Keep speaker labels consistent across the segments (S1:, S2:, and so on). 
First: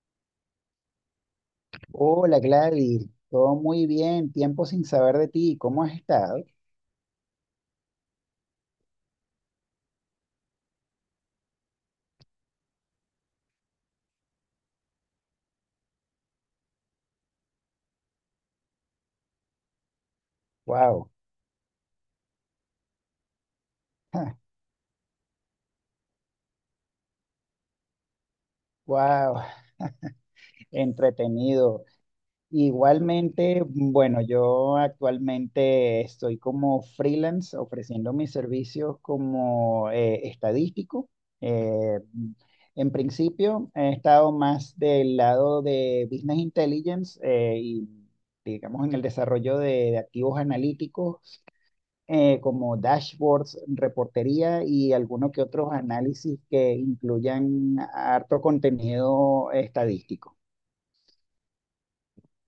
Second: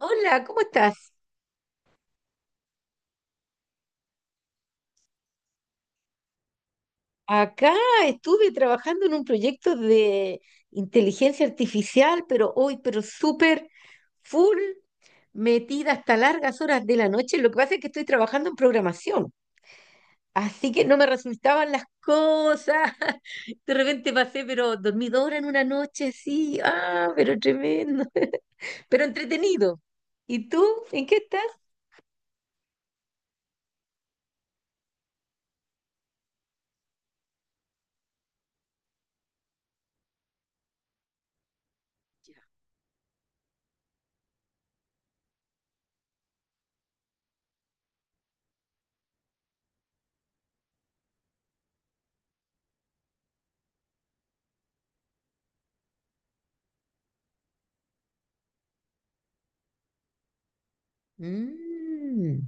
S1: Hola, ¿cómo estás?
S2: Hola Gladys, todo muy bien, tiempo sin saber de ti, ¿cómo has estado?
S1: Acá estuve trabajando en un proyecto de inteligencia artificial, pero hoy, pero súper full, metida hasta largas horas de la noche. Lo que pasa es que estoy trabajando en programación, así que no me
S2: Wow,
S1: resultaban las cosas. De repente pasé, pero dormí dos horas en una noche, sí, ah, pero tremendo, pero
S2: wow,
S1: entretenido. ¿Y tú? ¿En qué estás?
S2: entretenido. Igualmente, bueno, yo actualmente estoy como freelance ofreciendo mis servicios como estadístico. Eh, en principio he estado más del lado de Business Intelligence y digamos en el desarrollo de activos analíticos, como dashboards, reportería y algunos que otros análisis que incluyan harto contenido estadístico.
S1: Mm,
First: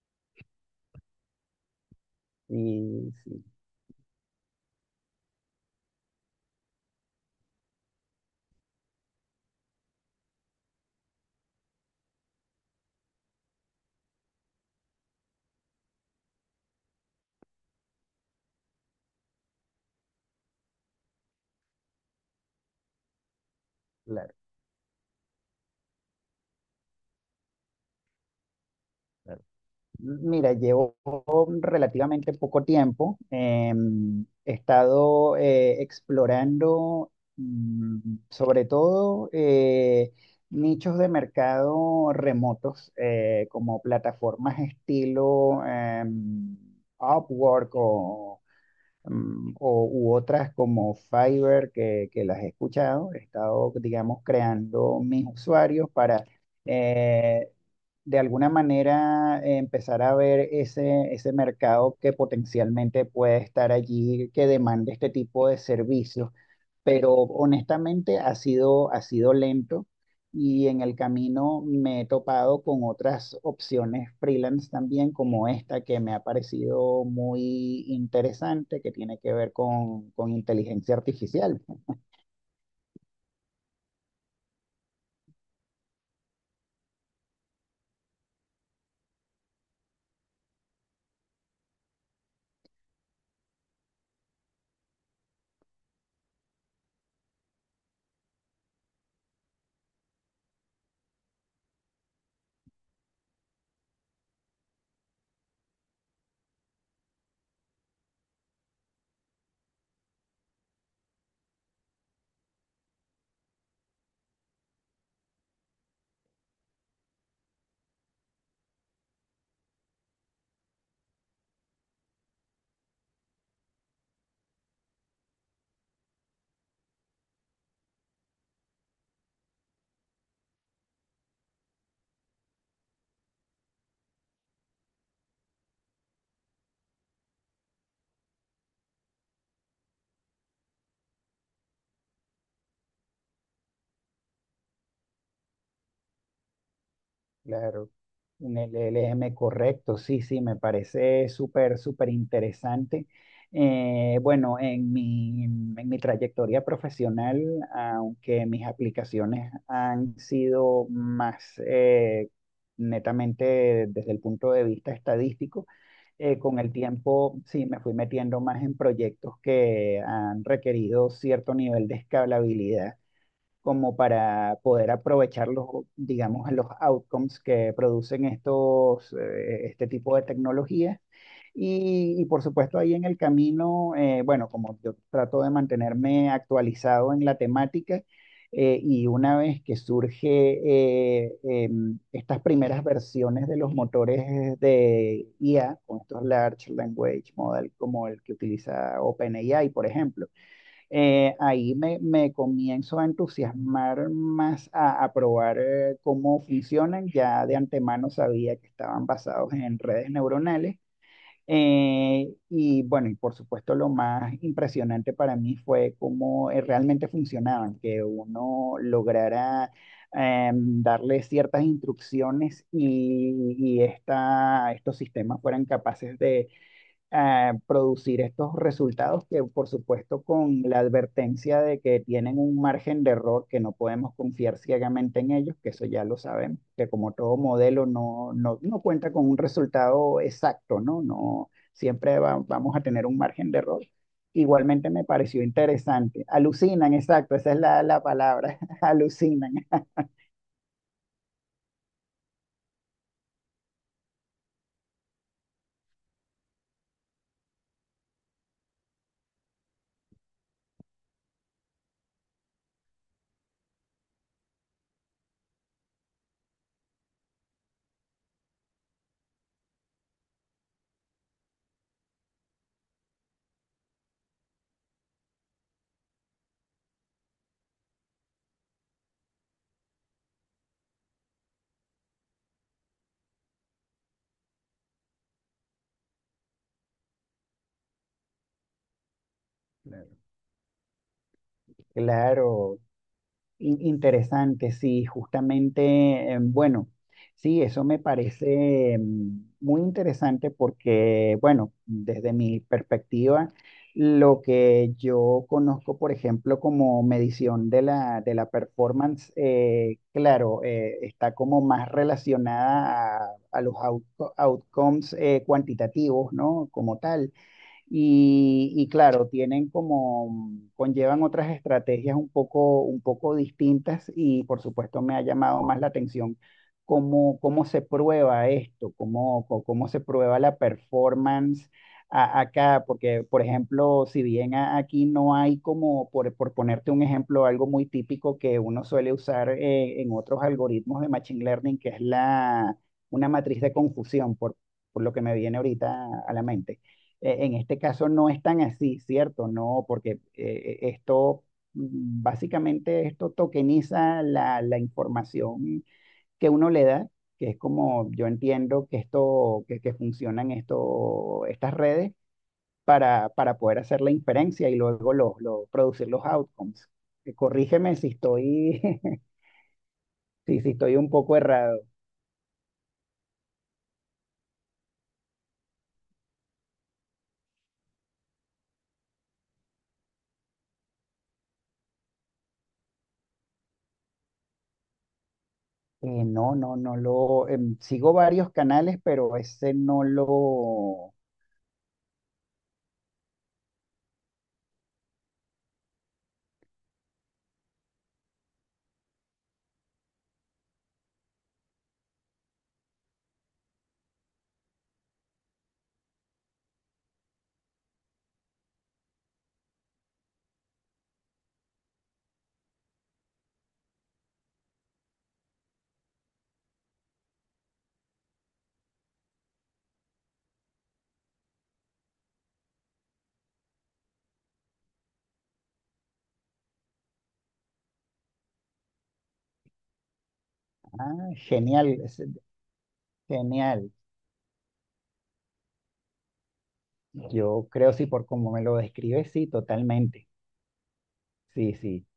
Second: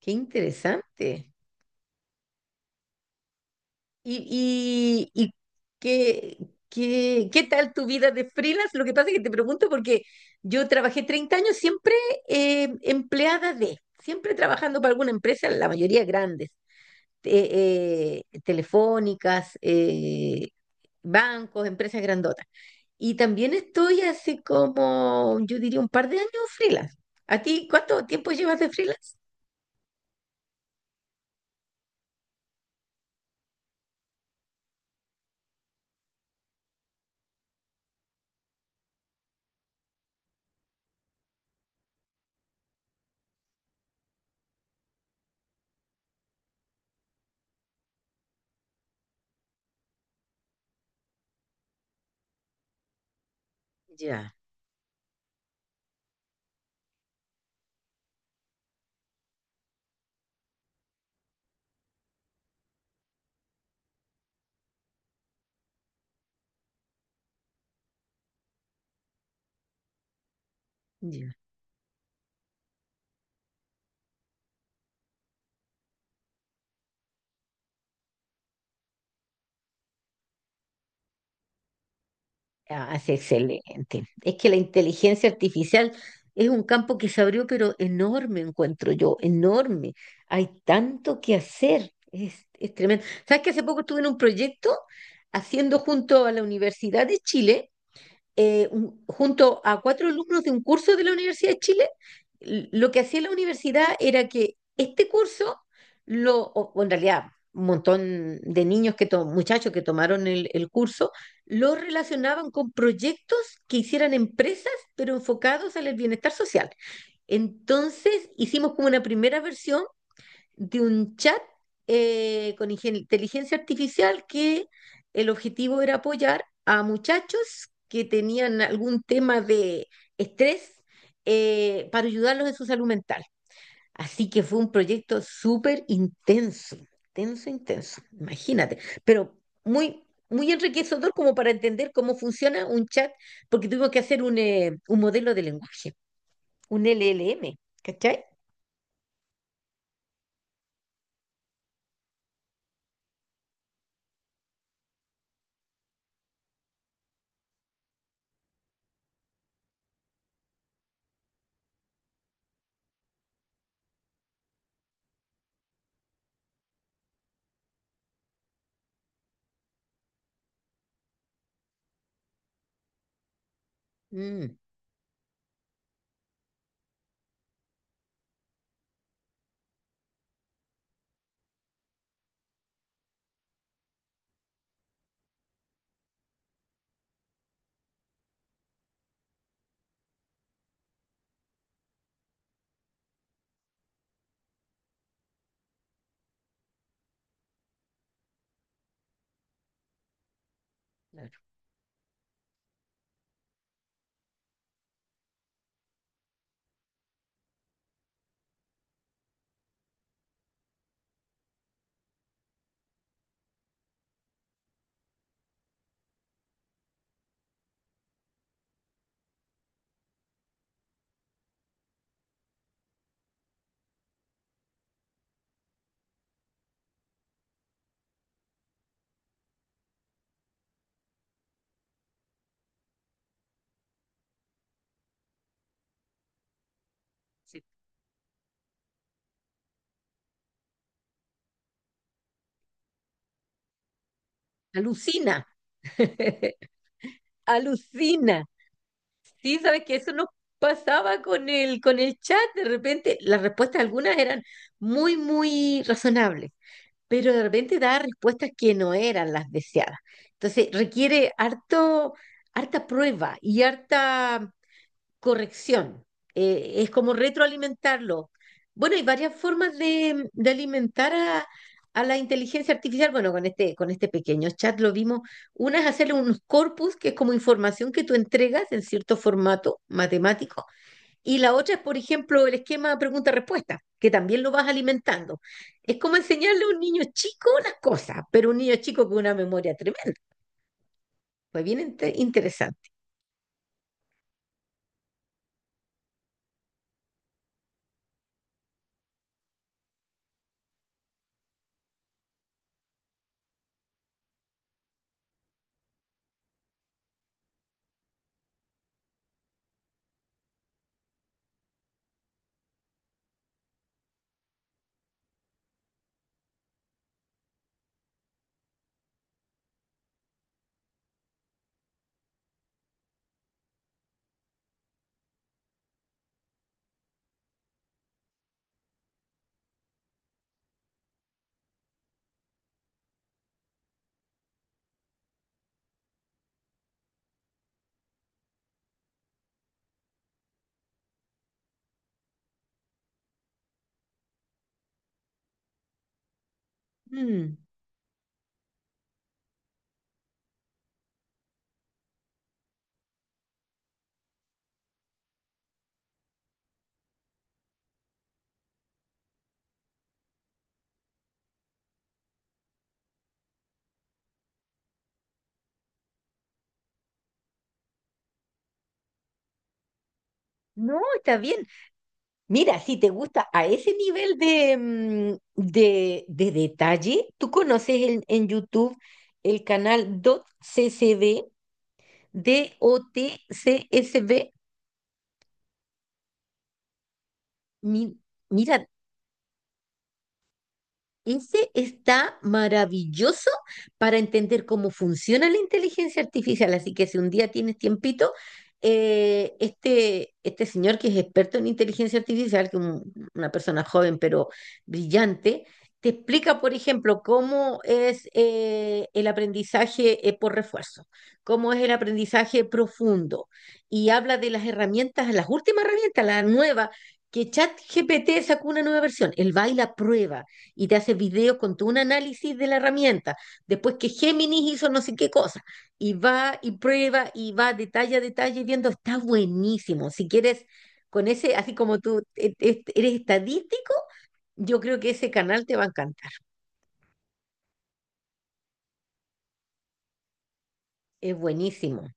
S1: qué interesante.
S2: Sí, sí,
S1: ¿Y qué, qué tal tu vida de freelance? Lo que pasa es que te pregunto porque yo trabajé 30 años siempre empleada de, siempre trabajando para alguna empresa, la mayoría grandes, telefónicas, bancos, empresas grandotas. Y también estoy
S2: claro,
S1: hace como, yo diría, un par de años freelance. ¿A ti cuánto tiempo llevas de freelance?
S2: claro. Mira, llevo relativamente poco tiempo. He estado explorando, mm, sobre todo nichos de mercado remotos, como plataformas estilo Upwork o u otras como Fiverr que las he escuchado. He estado, digamos,
S1: Ya,
S2: creando mis usuarios para eh, de alguna manera empezar a ver ese mercado que potencialmente puede estar allí, que demande este tipo de servicios. Pero honestamente ha sido lento y en el
S1: ya.
S2: camino me he topado con otras opciones freelance también, como esta que me ha parecido muy interesante, que tiene que ver con inteligencia artificial.
S1: Ah, sí, excelente. Es que la inteligencia artificial es un campo que se abrió, pero enorme, encuentro yo, enorme. Hay tanto que hacer, es tremendo. ¿Sabes que hace poco estuve en un proyecto haciendo junto a la Universidad de Chile junto a cuatro alumnos de un curso de la Universidad de Chile, lo que hacía la universidad era que este curso, o en realidad un montón de niños, muchachos que tomaron el curso, lo relacionaban con proyectos que hicieran empresas, pero enfocados al bienestar social. Entonces hicimos como una primera versión de un chat con inteligencia artificial que el objetivo era apoyar a muchachos que tenían algún tema de estrés para ayudarlos en su salud mental. Así que fue un proyecto súper intenso, intenso, intenso, imagínate, pero muy... Muy enriquecedor como para entender cómo funciona un chat, porque tuvimos que hacer un modelo de lenguaje, un LLM,
S2: Claro,
S1: ¿cachai?
S2: un LLM correcto, sí, sí, me parece súper, súper interesante. Bueno, en mi trayectoria profesional, aunque mis aplicaciones han sido más netamente desde el punto de vista estadístico, con el tiempo sí me fui metiendo más en proyectos que han requerido cierto nivel de escalabilidad como
S1: Mm,
S2: para poder aprovechar los, digamos, los outcomes que producen estos, este tipo de tecnologías. Y por supuesto ahí en el camino, bueno, como yo trato de mantenerme actualizado en la temática, y una vez que surge estas primeras versiones de los motores de IA, con estos Large Language Model como el que utiliza OpenAI, por ejemplo,
S1: claro.
S2: ahí me comienzo a entusiasmar más a probar cómo funcionan. Ya de antemano sabía que estaban basados en redes neuronales. Y bueno, y por supuesto lo más impresionante para mí fue cómo realmente funcionaban, que uno lograra darle ciertas instrucciones y estos sistemas fueran capaces de a producir estos resultados que, por supuesto, con la advertencia de que tienen un margen de error, que no podemos confiar ciegamente en ellos, que eso ya lo sabemos, que como todo modelo no cuenta con un resultado exacto, ¿no? No, siempre vamos a tener un margen de error. Igualmente me pareció
S1: Alucina.
S2: interesante. Alucinan, exacto, esa es la
S1: Alucina.
S2: palabra, alucinan.
S1: Sí, sabes que eso nos pasaba con el chat. De repente, las respuestas algunas eran muy, muy razonables, pero de repente daba respuestas que no eran las deseadas. Entonces, requiere harto, harta prueba y harta corrección, es como retroalimentarlo. Bueno, hay varias formas de alimentar a la inteligencia artificial. Bueno, con este pequeño chat lo vimos. Una es hacerle unos corpus, que es como información que tú entregas en cierto formato matemático. Y la otra es, por ejemplo, el esquema pregunta-respuesta, que también lo vas alimentando. Es como enseñarle a un niño chico las cosas, pero un niño chico con una memoria tremenda.
S2: Claro.
S1: Pues bien
S2: Claro,
S1: interesante.
S2: Interesante, sí, justamente, bueno, sí, eso me parece muy interesante porque, bueno, desde mi perspectiva, lo que yo conozco, por ejemplo, como medición de de la performance, claro, está como más relacionada a los outcomes cuantitativos, ¿no? Como tal y claro, tienen como, conllevan otras estrategias un poco distintas y por supuesto me ha llamado más la atención cómo, cómo se prueba esto, cómo se prueba la performance acá, porque por ejemplo, si bien aquí no hay como, por ponerte un ejemplo, algo muy típico que uno suele usar en otros algoritmos de Machine Learning, que es una matriz de confusión, por lo que me viene ahorita a la mente. En
S1: Mm.
S2: este caso no es tan así, ¿cierto? No, porque esto, básicamente esto tokeniza la información que uno le da, que es como yo entiendo que esto, que funcionan esto, estas redes para poder hacer la inferencia y luego producir los outcomes. Corrígeme si estoy, si, si estoy
S1: No,
S2: un poco
S1: está bien.
S2: errado.
S1: Mira, si te gusta a ese nivel de detalle, tú conoces en YouTube el canal c d o t DotCCB, DOTCSB.
S2: No, sigo
S1: Mi-
S2: varios
S1: Mira,
S2: canales, pero ese no lo...
S1: ese está maravilloso para entender cómo funciona la inteligencia artificial. Así que si un día tienes tiempito, este señor que es experto en inteligencia artificial, que una persona joven pero brillante, te explica, por ejemplo, cómo es el aprendizaje por refuerzo, cómo es el aprendizaje profundo. Y habla de las herramientas, las últimas herramientas, la nueva, que ChatGPT sacó una nueva versión, el baila prueba y te hace videos con todo un análisis de la herramienta. Después que Géminis hizo no sé qué cosa, y va y prueba y va detalle a detalle viendo, está buenísimo. Si quieres, con
S2: Ah,
S1: ese, así
S2: genial.
S1: como tú eres
S2: Genial.
S1: estadístico, yo creo que ese canal te va a encantar.
S2: Yo creo sí, por como me lo describes, sí, totalmente.
S1: Es
S2: Sí, sí.
S1: buenísimo.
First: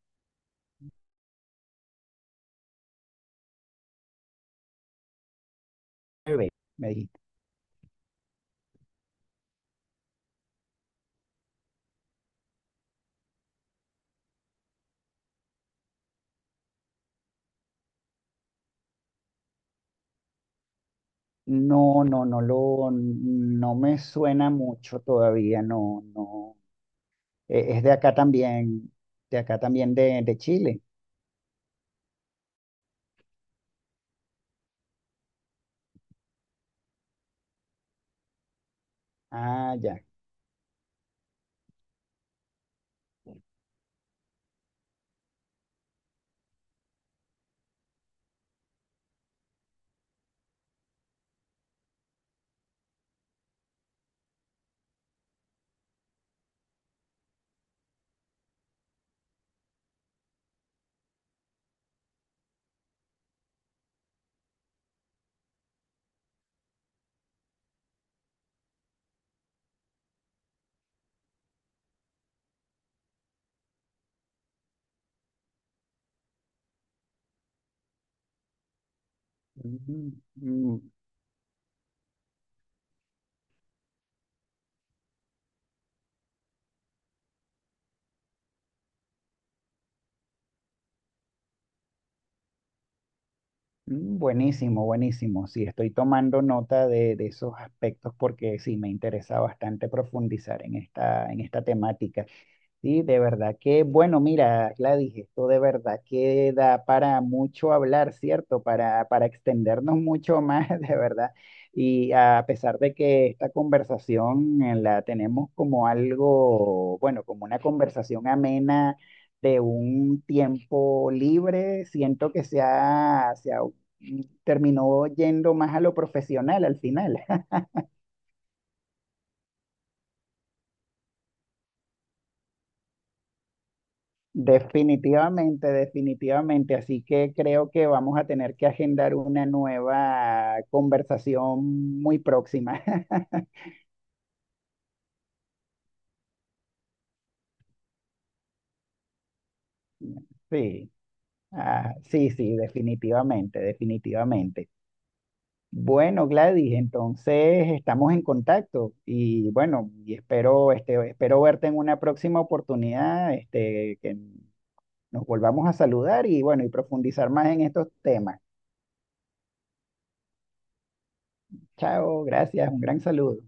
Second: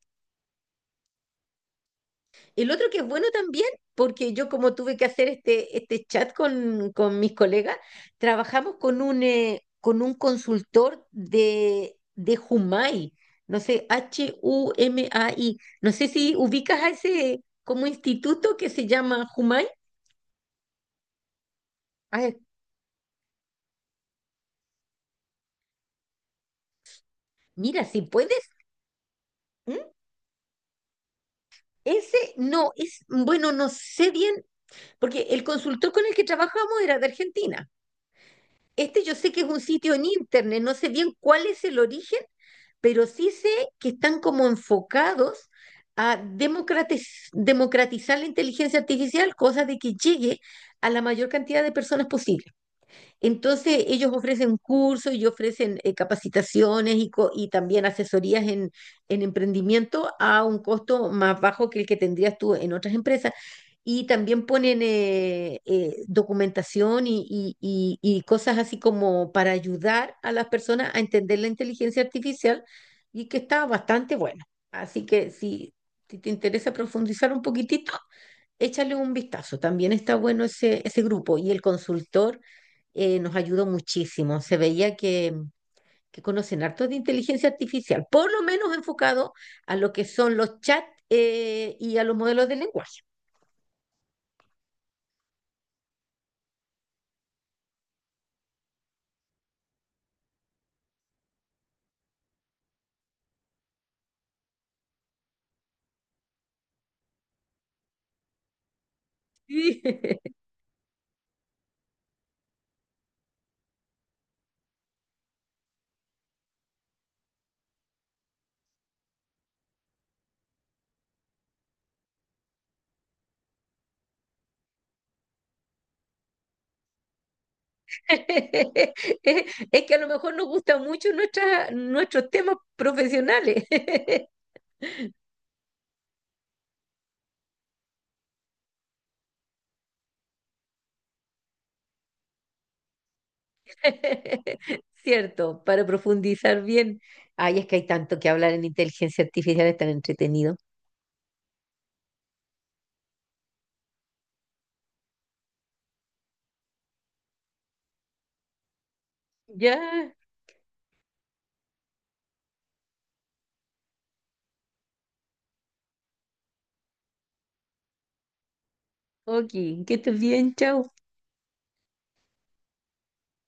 S1: El otro que es bueno también, porque yo como tuve que hacer este chat
S2: Bebé, me
S1: con
S2: dijiste.
S1: mis colegas, trabajamos con un consultor de Humai, no sé, Humai, no sé si ubicas a ese como instituto que se llama Humai.
S2: No,
S1: Ah,
S2: no me suena mucho todavía, no, no. Es
S1: mira,
S2: de
S1: si
S2: acá
S1: puedes,
S2: también, de acá
S1: ¿m?
S2: también de Chile.
S1: Ese no, es, bueno, no sé bien, porque el consultor con el que trabajamos era de Argentina. Este yo sé que es un
S2: Ah,
S1: sitio
S2: ya.
S1: en internet, no sé bien cuál es el origen, pero sí sé que están como enfocados a democratizar la inteligencia artificial, cosa de que llegue a la mayor cantidad de personas posible. Entonces, ellos ofrecen cursos y ofrecen capacitaciones y también asesorías en, emprendimiento a un costo más bajo que el que tendrías tú en otras empresas. Y también ponen documentación y cosas así como para ayudar a las personas a entender la inteligencia artificial y que está bastante bueno. Así que si, te interesa profundizar un poquitito, échale un vistazo. También
S2: Mm,
S1: está bueno
S2: mm,
S1: ese grupo y el consultor, nos ayudó muchísimo. Se veía que conocen harto de inteligencia artificial, por lo menos enfocado a lo que son los chats y a los modelos de lenguaje.
S2: mm, buenísimo, buenísimo. Sí, estoy tomando nota de esos aspectos porque sí, me interesa bastante profundizar en esta temática. Sí, de verdad que, bueno, mira, Gladys, esto de verdad que da para mucho hablar, ¿cierto? Para
S1: Sí.
S2: extendernos mucho más, de verdad. Y a pesar de que esta conversación la tenemos como algo, bueno, como una conversación amena de un tiempo libre, siento que terminó yendo más a lo profesional al final.
S1: Es es que a lo mejor nos gustan mucho nuestras, nuestros temas profesionales,
S2: Definitivamente, definitivamente. Así que creo que vamos a tener que agendar una nueva conversación muy próxima.
S1: ¿cierto? Para profundizar bien. Ay, es que hay tanto que hablar en inteligencia artificial, es tan entretenido.
S2: Sí, ah, sí, sí, definitivamente, definitivamente. Bueno, Gladys, entonces estamos en contacto y bueno,
S1: Ya.
S2: y espero, este, espero verte en una próxima oportunidad, este, que nos volvamos a saludar y bueno, y profundizar más en estos temas.
S1: Ok, que estés bien, chao.
S2: Chao, gracias, un gran saludo.